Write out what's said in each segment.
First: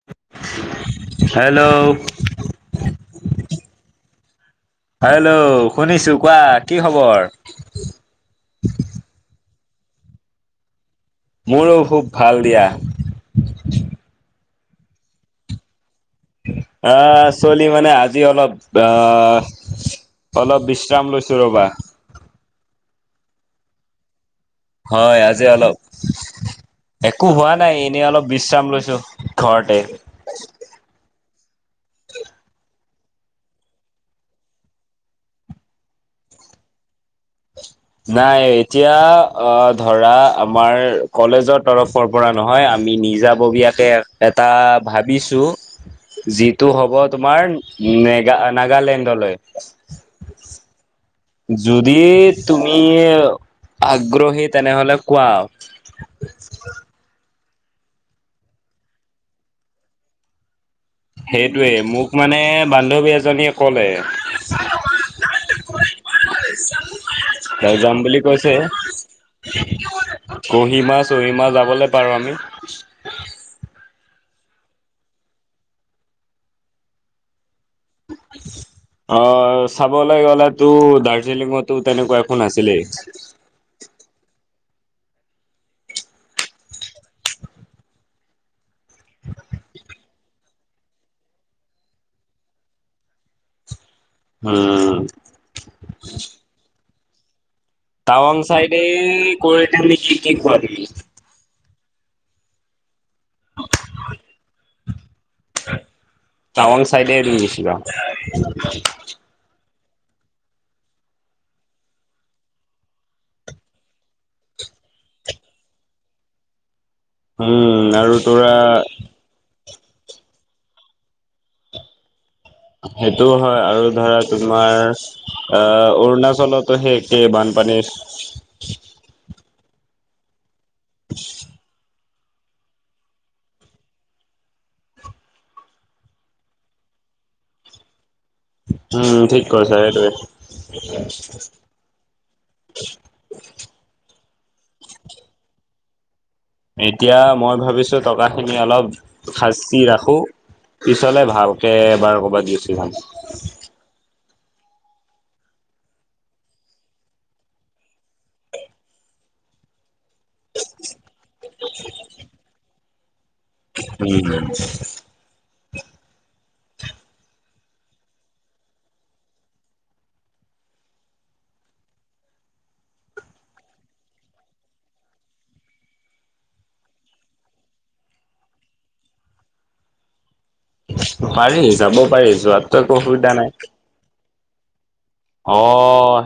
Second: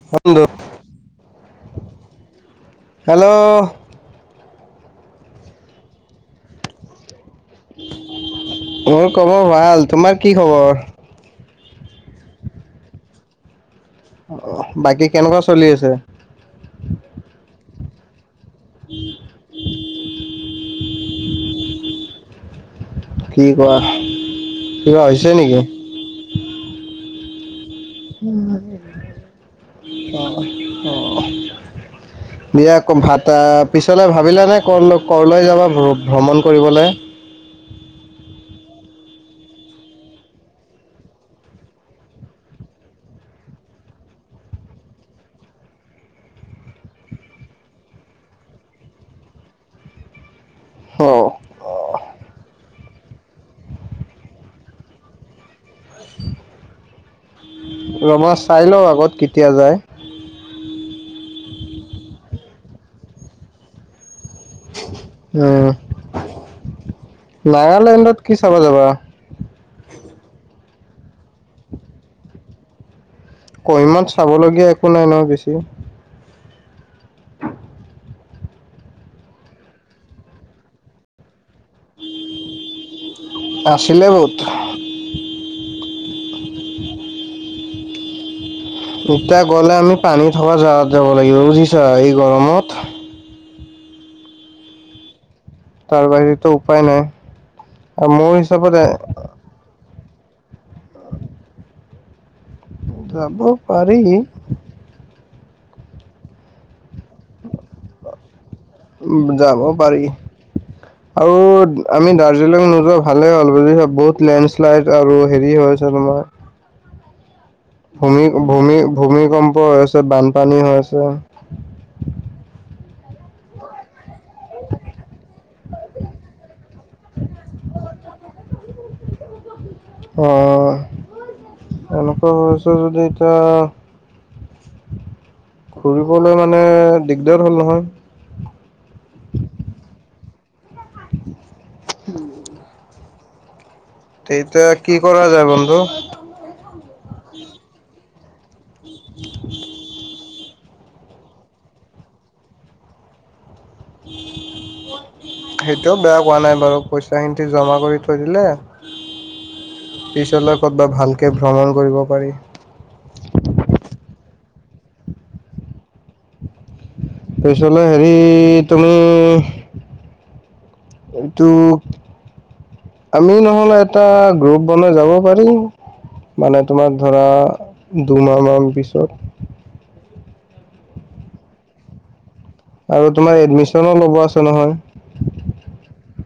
[unintelligible] Hello hello. Hello, শুনিছো কোৱা, কি খবৰ? মোৰ খবৰ ভাল, তোমাৰ কি খবৰ? মোৰো খুব ভাল দিয়া। অহ, বাকী কেনেকুৱা চলি আছে? আহ চলি মানে, আজি অলপ আহ অলপ বিশ্ৰাম লৈছো ৰ'বা। কি কোৱা? কিবা হয়, হৈছে আজি নেকি আলপ একো হোৱা নাই, এনেই অলপ বিশ্ৰাম লৈছো ঘৰতে। অহ। [unintelligible] ভাতা পিছলৈ ভাবিলানে, ক', ক'লৈ যাবা ভ্ৰ-ভ্ৰমণ কৰিবলৈ? নাই, এতিয়া অ', ধৰা আমাৰ কলেজৰ তৰফৰ পৰা নহয়, আমি নিজাববীয়াকে এটা ভাবিছো। যিটো হ'ব তোমাৰ নেগা, নাগালেণ্ডলৈ। হ। যদি তুম তুমি আগ্ৰহী তেনেহ'লে কোৱা? [inaudible] ৰ'বা, চাই লও আগত কেতিয়া যায়। সেইটোৱেই, মোক মানে বান্ধৱী এজনীয়ে ক'লে। উম, নাগালেণ্ডত কি চাব যাবা? কহিমা-চহিমা যাবলৈ পাৰোঁ আমি। কহিমাত চাবলগীয়া একো নাই ন' বেছি। [inaudible] [inaudible] অ', চাবলৈ গ'লেতো দাৰ্জিলিঙতো তেনেকুৱা একো নাছিলেই। আছিলে বহুত। এতিয়া গ'লে আমি পানী থকা জাগাত যাব লাগিব বুজিছা? এই গৰমত। হুম। তাৰ বাহিৰেতো উপায় নাই। আৰু টাৱাং মোৰ চাইডে হিচাপত কৰি দিওঁ নেকি, কি কোৱা তুমি? যাব পাৰি। টাৱাং চাইডে। [unintelligible] উম, যাব পাৰি। আৰু আমি দাৰ্জিলিং নোযোৱা ভালে হ'ল বুজিছ। বহুত লেণ্ডশ্লাইড আৰু হেৰি হৈ ছে তোমাৰ। হুম। ভূমি- ভূমি- ভূমিকম্প হৈ আছে, বানপানী হৈ আছে। সেইটোও হয় আৰু ধৰা তোমাৰ অ অৰুণাচলতো সেই একে, বানপানী অ' [inaudible] এনেকুৱা হৈ আছে যদি এতিয়া ঘুৰিবলৈ মানে দিগদাৰ হ'ল নহয়। উম, ঠিক কৈছা এইটোৱে। তে এতিয়া কি কৰা যায় বন্ধু? এতিয়া মই ভাবিছোঁ টকাখিনি অলপ সাচি ৰাখোঁ। পিছলে ভালকে এবাৰ ক'বাত গুচি যাম। [unintelligible] সেইটোও বেয়া কোৱা নাই বাৰু, পইচাখিনি জমা কৰি থৈ দিলে পিছলৈ ক'তবা ভালকে ভ্ৰমণ কৰিব পাৰি। উম। পিছলৈ হেৰি তুমি এইটো আমি নহ'লে এটা গ্ৰুপ বনাই যাব পাৰিম। মানে তোমাৰ ধৰা, দুমাহমান পিছত। পাৰি, যাব পাৰি। যোৱাতটো একো আৰু অসুবিধা তোমাৰ নাই। এডমিছনো ল'ব আছে নহয়। অ,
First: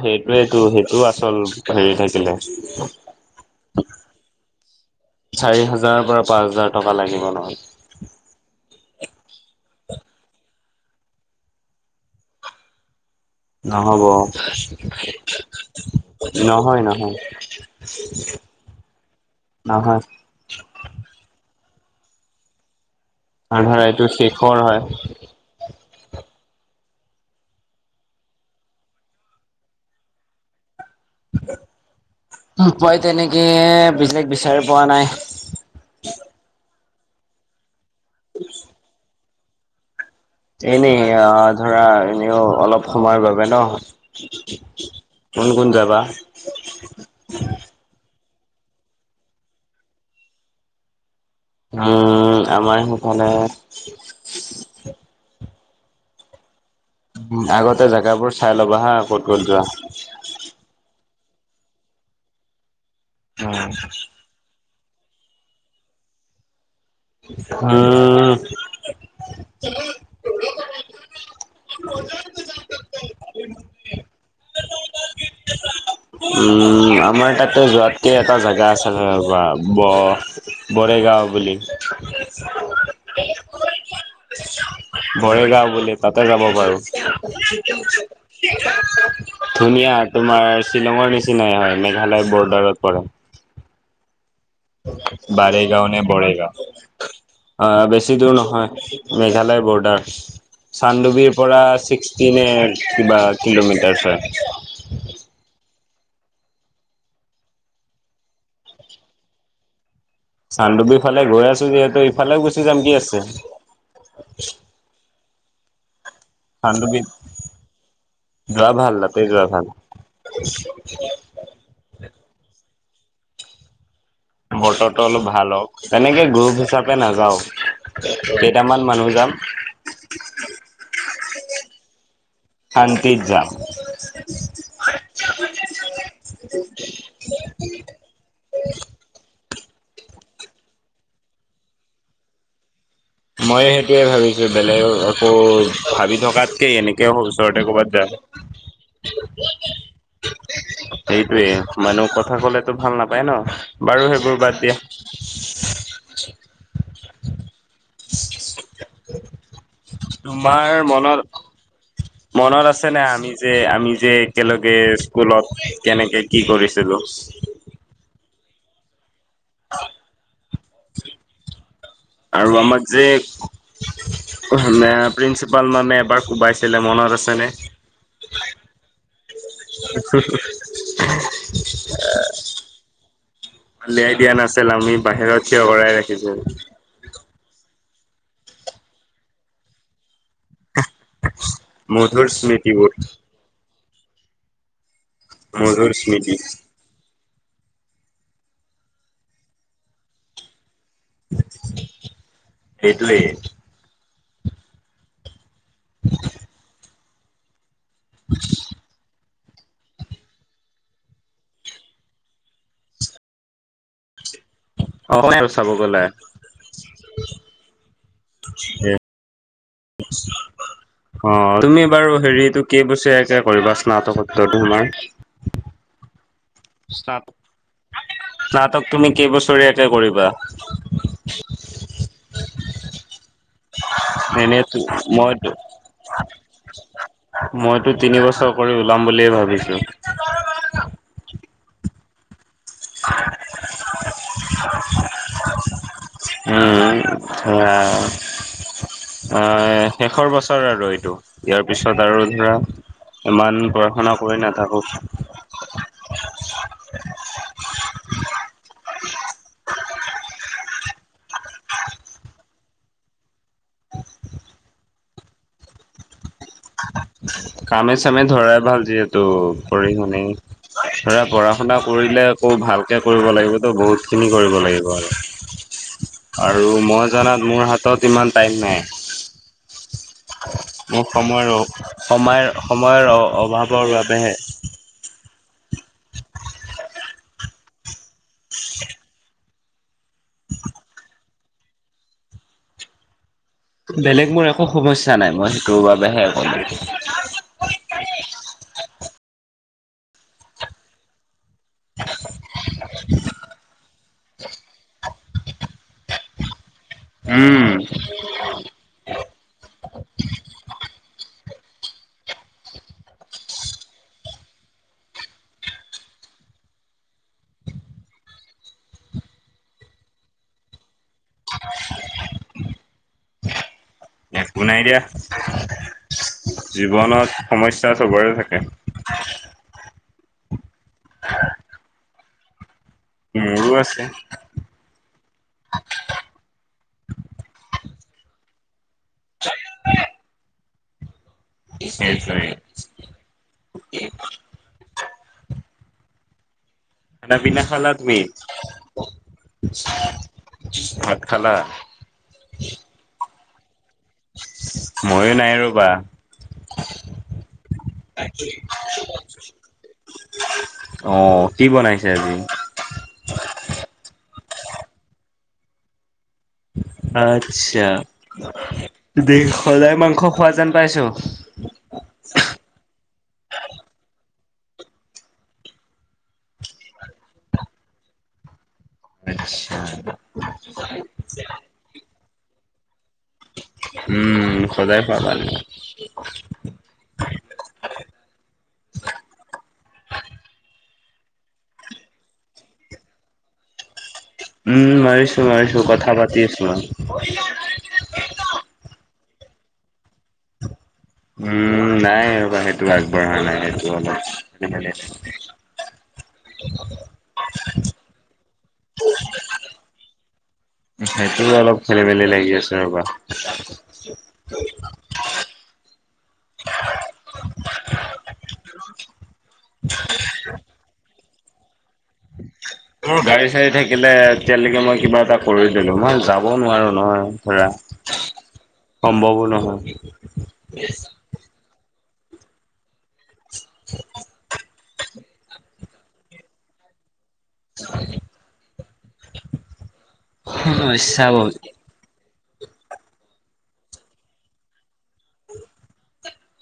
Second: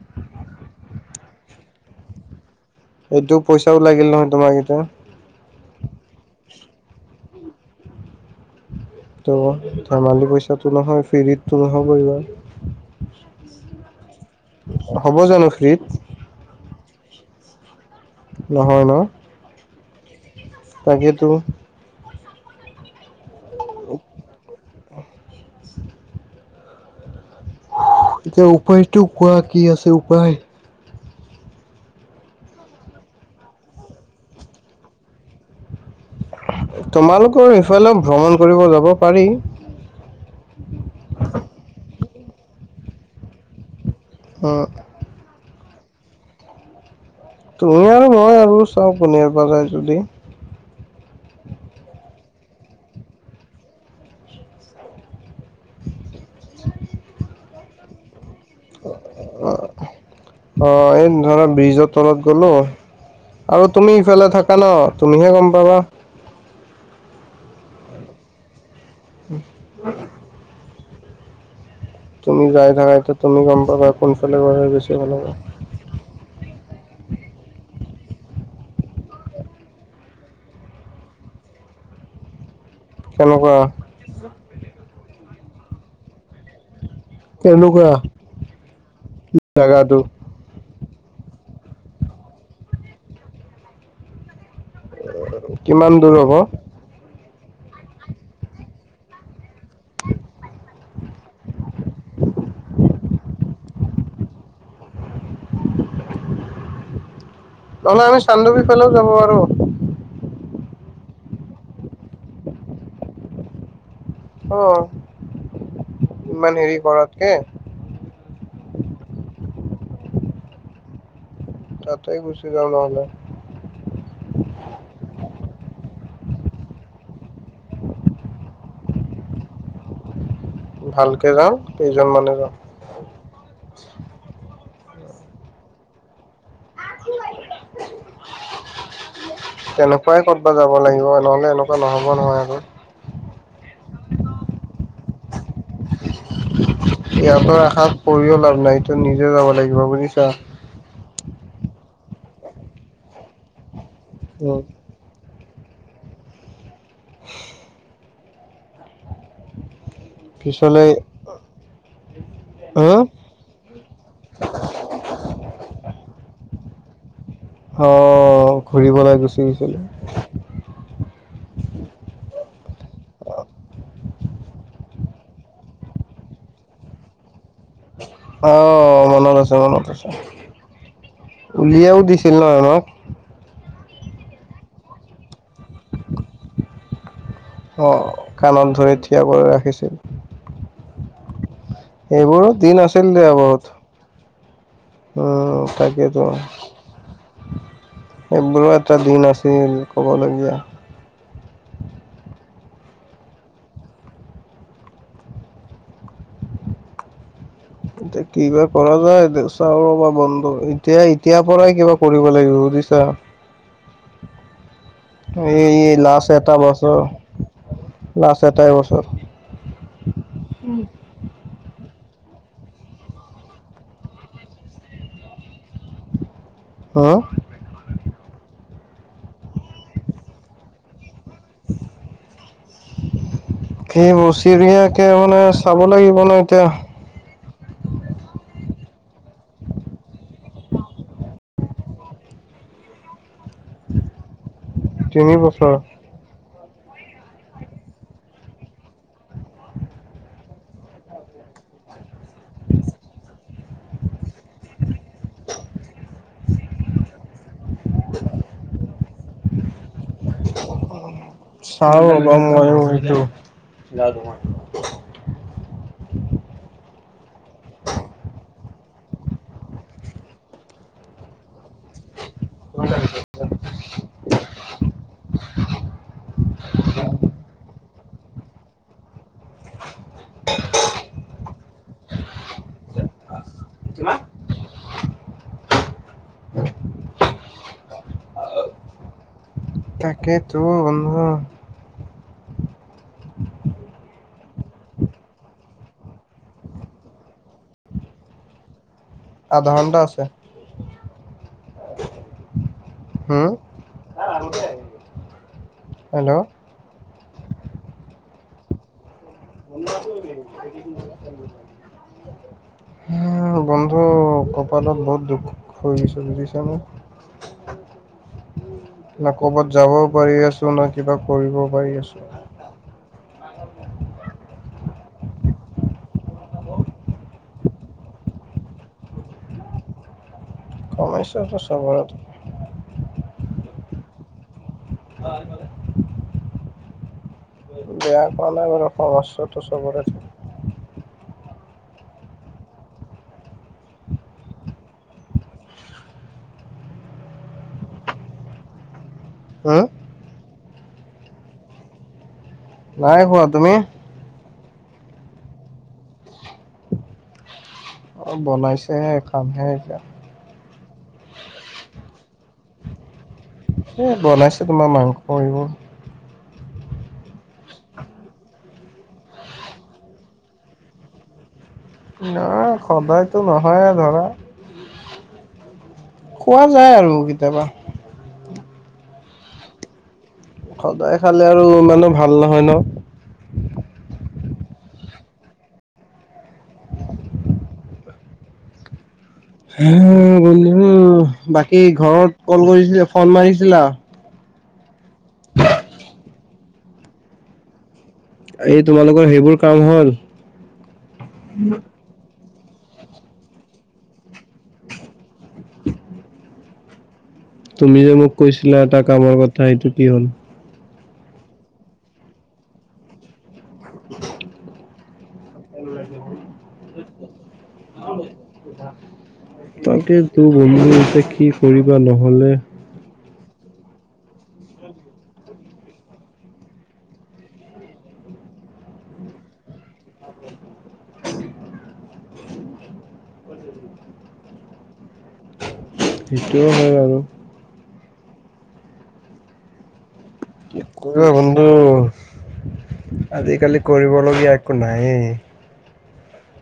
সেইটোৱেটো, সেইটো আচল হেৰি থাকিলে। সেইটো পইচাও লাগিল নহয় তোমাক এতিয়া। চাৰি হাজাৰৰ পৰা পাঁচ হাজাৰ টকা লাগিব নহয়। টোও ধেমালি পইচাতো নহয়, ফিৰিততো নহ'ব এইবাৰ। নহ'ব। হ'ব জানো ফ্ৰীত নহয়-নহয়। নহয় ন'? নহয়। তাকেতো আধা এইটো শিখৰ হয় [unintelligible] এতিয়া উপায়টো কোৱা কি আছে উপায় উপায় তেনেকে বেলেগ বিচাৰি পোৱা নাই তোমালোকৰ সেইফালেও ভ্ৰমণ কৰিব যাব পাৰি এনে অ ধৰা এনেও অলপ সময় বাবে উম ন তোমালোক কত যাবা তুমি আৰু মই আৰু চাওঁ কোনোবা যায় যদি উম উম আমাৰ সেইফালে [unintelligible] আগতে জেগাবোৰ চাই ল'বা হা ক'ত ক'ত যোৱা অ এই ধৰা ব্ৰিজৰ তলত গলো আৰু তুমি ইফালে থাক কা ন তুমিহে গম পাবা হম উম হু তুমি যাই থাকা এইটো তুমি গম পাবা কোনফালে গ'লে বেছি ভাল হ'ব উম উম আমাৰ তাতে যোৱাকৈ এটা জেগা আছে ৰবা ব বৰেগাঁও বুলি কেনেকুৱা বৰেগাওঁ বুলি কয় তাতে যাব পাৰো কেনেকুৱা ধুনীয়া জাগাটো তোমাৰ শ্বিলঙৰ নিচিনাই হয় মেঘালয় বৰ্ডাৰ পৰে বাৰেগাঁও কিমান নে দূৰ হ'ব বৰেগাঁও অ বেছি দূৰ নহয়, মেঘালয় বৰ্ডাৰ চানডুবিৰ পৰা ছিক্সটি নে কিবা কিলোমিটাৰ হয় নহ'লে আমি চানডুবিৰ ফালেও যাব পাৰো চানডুবিৰ ফালে গৈ আছো যিহেতু ইফালেও গুচি যাম কি আছে অ ইমান হেৰি চানডুবিত কৰাতকে যোৱা ভাল, তাতে যোৱা ভাল তাতেই গুচি যাওঁ নহ'লে বতৰটো অলপ ভাল হওক তেনেকে গ্ৰুপ হিচাপে নাযাওঁ কেইটামান মানুহ যাম ভালকে যাম কেইজন মানে যাও শান্তিত যাম [unintelligible] তেনেকুৱাই কতবা যাব লাগিব নহলে এনেকুৱা নহব নহয় আকৌ মই সেইটোৱে ভাবিছোঁ বেলেগক আকৌ ভাবি থকাতকে এনেকে ইহতৰ ওচৰতে আশা কৰ'বাত যাম কৰিও লাভ নাই এইটো নিজে যাব লাগিব বুজিছা [unintelligible] এইটোৱে মানুহ কথা কলেতো ভাল নাপায় ন বাৰু সেইবোৰ উম, বাদ দিয়া হ তোমাৰ পিছলে মনত মনত হা আছেনে আমি যে আমি যে একেলগে স্কুলত কেনেকে কি কৰিছিলোঁ অহ ঘূৰিবলে গুচি গৈছিলোঁ। আৰু আমাৰ যেক অ সেনে প্ৰিন্সিপালে মানে এবাৰ কোবাইছিলে মনত আছেনে? অ' মনত আছে মনত আছে উলিয়াইও দিছিল ন আমাক। উলিয়াই দিয়া নাছিল আমি বাহিৰত থিয় কৰাই ৰাখিছিল। অ' কাণত ধৰি থিয় কৰাই ৰাখিছিল। মধুৰ এইবোৰো দিন স্মৃতিবোৰ আছিল দেয়া বহুত। উম' মধুৰ তাকেইতো। স্মৃতি এইবোৰো এটা দিন আছিল ক'বলগীয়া। সেইটোৱেই। [unintelligible] এতিয়া কি বা কৰা যায় দুচ চাওঁ ৰবা বন্ধু এতিয়া এতিয়াৰ পৰাই কিবা কৰিব লাগিব বুজিছা। অসমীয়া আৰু চাব এই গ'লে লাষ্ট এটা বছৰ লাষ্ট এটাই বছৰ। [unintelligible] অ' তুমি বাৰু হেৰিটো কে বছৰিয়াকে কৰিবা স্নাতকোত্তৰটো তোমাৰ? হম। স্নাতক স্নাতক তুমি কেইবছৰীয়াকে কৰিবা? [unintelligible] কেই এনে বছৰিয়াকে মানে মইতো চাব লাগিব ন এতিয়া মইতো তিনি বছৰ কৰি ওলাম বুলিয়ে ভাবিছোঁ। [unintelligible] তিনি বছৰ উম' ধৰা এ শেষৰ বছৰ আৰু এইটো। ইয়াৰ পিছত আৰু ধৰা ইমান পঢ়া-শুনা কৰি নাথাকোঁ। [unintelligible] চাও ৰ'বা মইয়ো সেইটো [unintelligible] কামে চামে ধৰাই ভাল যিহেতু পঢ়ি-শুনি ধৰা পঢ়া-শুনা কৰিলে আকৌ ভালকে কৰিব লাগিবতো বহুতখিনি কৰিব লাগিব আৰু। [unintelligible] আৰু মই জনাত মোৰ হাতত ইমান টাইম নাই। মোৰ সময় ৰস সময় সময়ৰ অভাৱৰ বাবেহে তাকেইতো [unintelligible] বেলেগ মোৰ একো সমস্যা নাই মই সেইটোৰ বাবেহে ক'লো আধা ঘন্টা আছে হুউম হেল্ল' উম [unintelligible] অ অ বন্ধু কপালত বহুত দুখ হৈ গৈছে বুজিছানে? না কবাত যাবও পাৰি আছো না কিবা কৰিব পাৰি আছো। একো নাই দিয়া। জীৱনত সমস্যা চবৰে থাকে। সময় চাই কষ্ট কৰক মোৰো আছে। ভাল মাল [inaudible] বেয়া কোৱা নাই বাৰু। সমস্যাটো চবৰে থাকে। [unintelligible] খানা, পিনা খালা তুমি? হম ভাত খালা? নাই খোৱা। তুমি? ময়ো নাই ৰ' বা। অ বনাইছেহে খামহে এতিয়া অ কি বনাইছে আজি? এ, বনাইছে তোমাৰ মাংস, এইবোৰ। আচ্ছা। দে সদায় মাংস খোৱা যেন পাইছো। নাই। সদায়তো নহয়ে ধৰা। খোৱা যায় আৰু কেতিয়াবা। আচ্ছা। সদায় খালে আৰু ইমানো ভাল নহয় ন। উম, সদায় পাবা নে? উম, বন্ধু বাকী ঘৰত কল কৰিছিলে। ফোন মাৰিছিলা? উম মাৰিছো, মাৰিছোঁ। কথা পাতি আছো মই। এই তোমালোকৰ সেইবোৰ কাম হ'ল? উম, নাই। ৰবা হে। সটো আগবঢ়া নাই সেইটো অলপ [unintelligible] তুমি যে মোক কৈছিলা এটা কামৰ কথা সেইটো কি হ'ল? সেইটো অলপ খেলি, মেলি লাগি আছে ৰবা [inaudible] [unintelligible] তাকে তো বন্ধু এতিয়া কি কৰিবা নহলে? মোৰ গাড়ী -চাড়ী থাকিলে এতিয়ালৈকে মই কিবা এটা কৰি দিলো মই যাব নোৱাৰো নহয় ধৰা। [inaudible] সমম্ভৱো নহয়। [inaudible] সেইটো হয় বাৰু। [inaudible] কি কৰো ইচ্ছা বহুত। বন্ধু? আজিকালি কৰিবলগীয়া একো নায়েই।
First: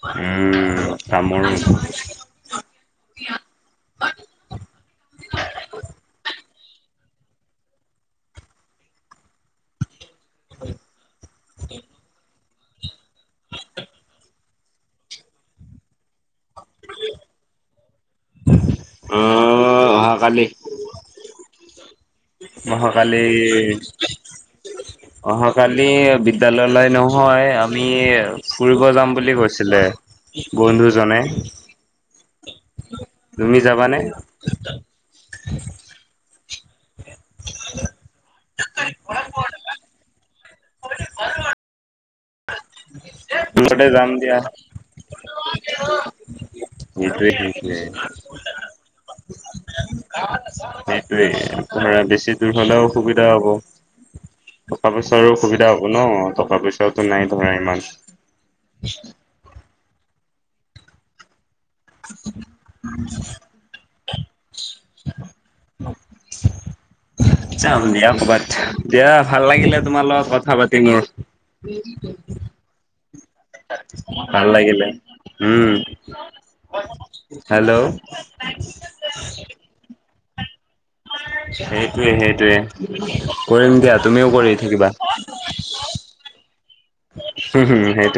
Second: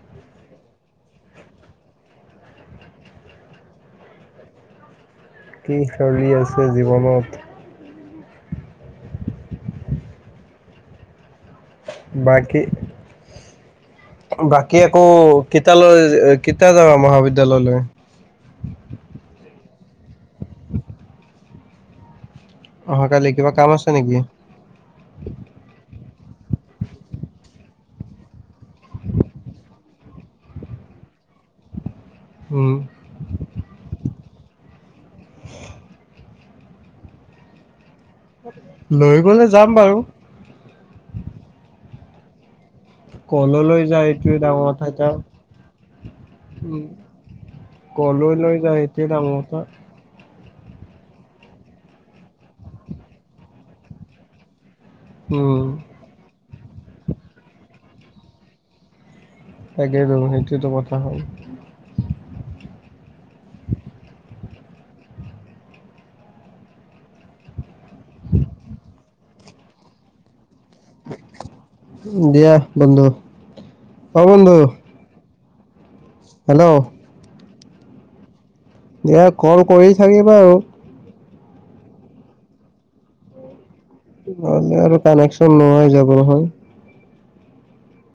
উম, তামোল কি চলি আছে জীৱনত? [inaudible] বাকী বাকী আকৌ কিতালৈ কেতা যাবা মহাবিদ্যয়ালয়লৈ? ওম, অহা কালি। অহা কালি কিবা কাম আছে নেকি? অহা কালি বিদ্যালয়লৈ নহয়, আমি ফুৰিব যাম বুলি কৈছিলে। বন্ধুজনে। উম। তুমি যাবানে? [inaudible] [inaudible] লৈ গ'লে যাম বাৰু। কলৈ লৈ মুঠতে যায় যাম দিয়া এইটোয়ে ডাঙৰ কথা এতিয়া। উম', সেইটোৱে সেইটোৱে কলৈ লৈ যায় এইটোৱে ডাঙৰ কথা। সেইটোৱে, ধৰা বেছি দূৰ হ'লেও অসুবিধা হ'ব। টকা পইচাৰো উম অসুবিধা হ'ব ন, টকা পইচাওটো নাই ধৰা ইমান। তাকেইটো, সেইটোৱেইটো কথা হ'ল। [inaudible] যাম দিয়া ক'ৰবাত, দিয়া ভাল লাগিলে তোমাৰ কথা পাতি। মোৰ দিয়া বন্ধু। অ ভাল বন্ধু লাগিলে, ওম', হেল্ল' হেল্লোঁ? দিয়া কল কৰি থাকিবা আৰু। সেইটোৱে, সেইটোৱে, কৰিম দিয়া। তুমিও কৰি ন'হলে থাকিবা। আৰু কানেকশ্যন নোহোৱা হৈ যাব নহয়। হুম', হু', সেইটো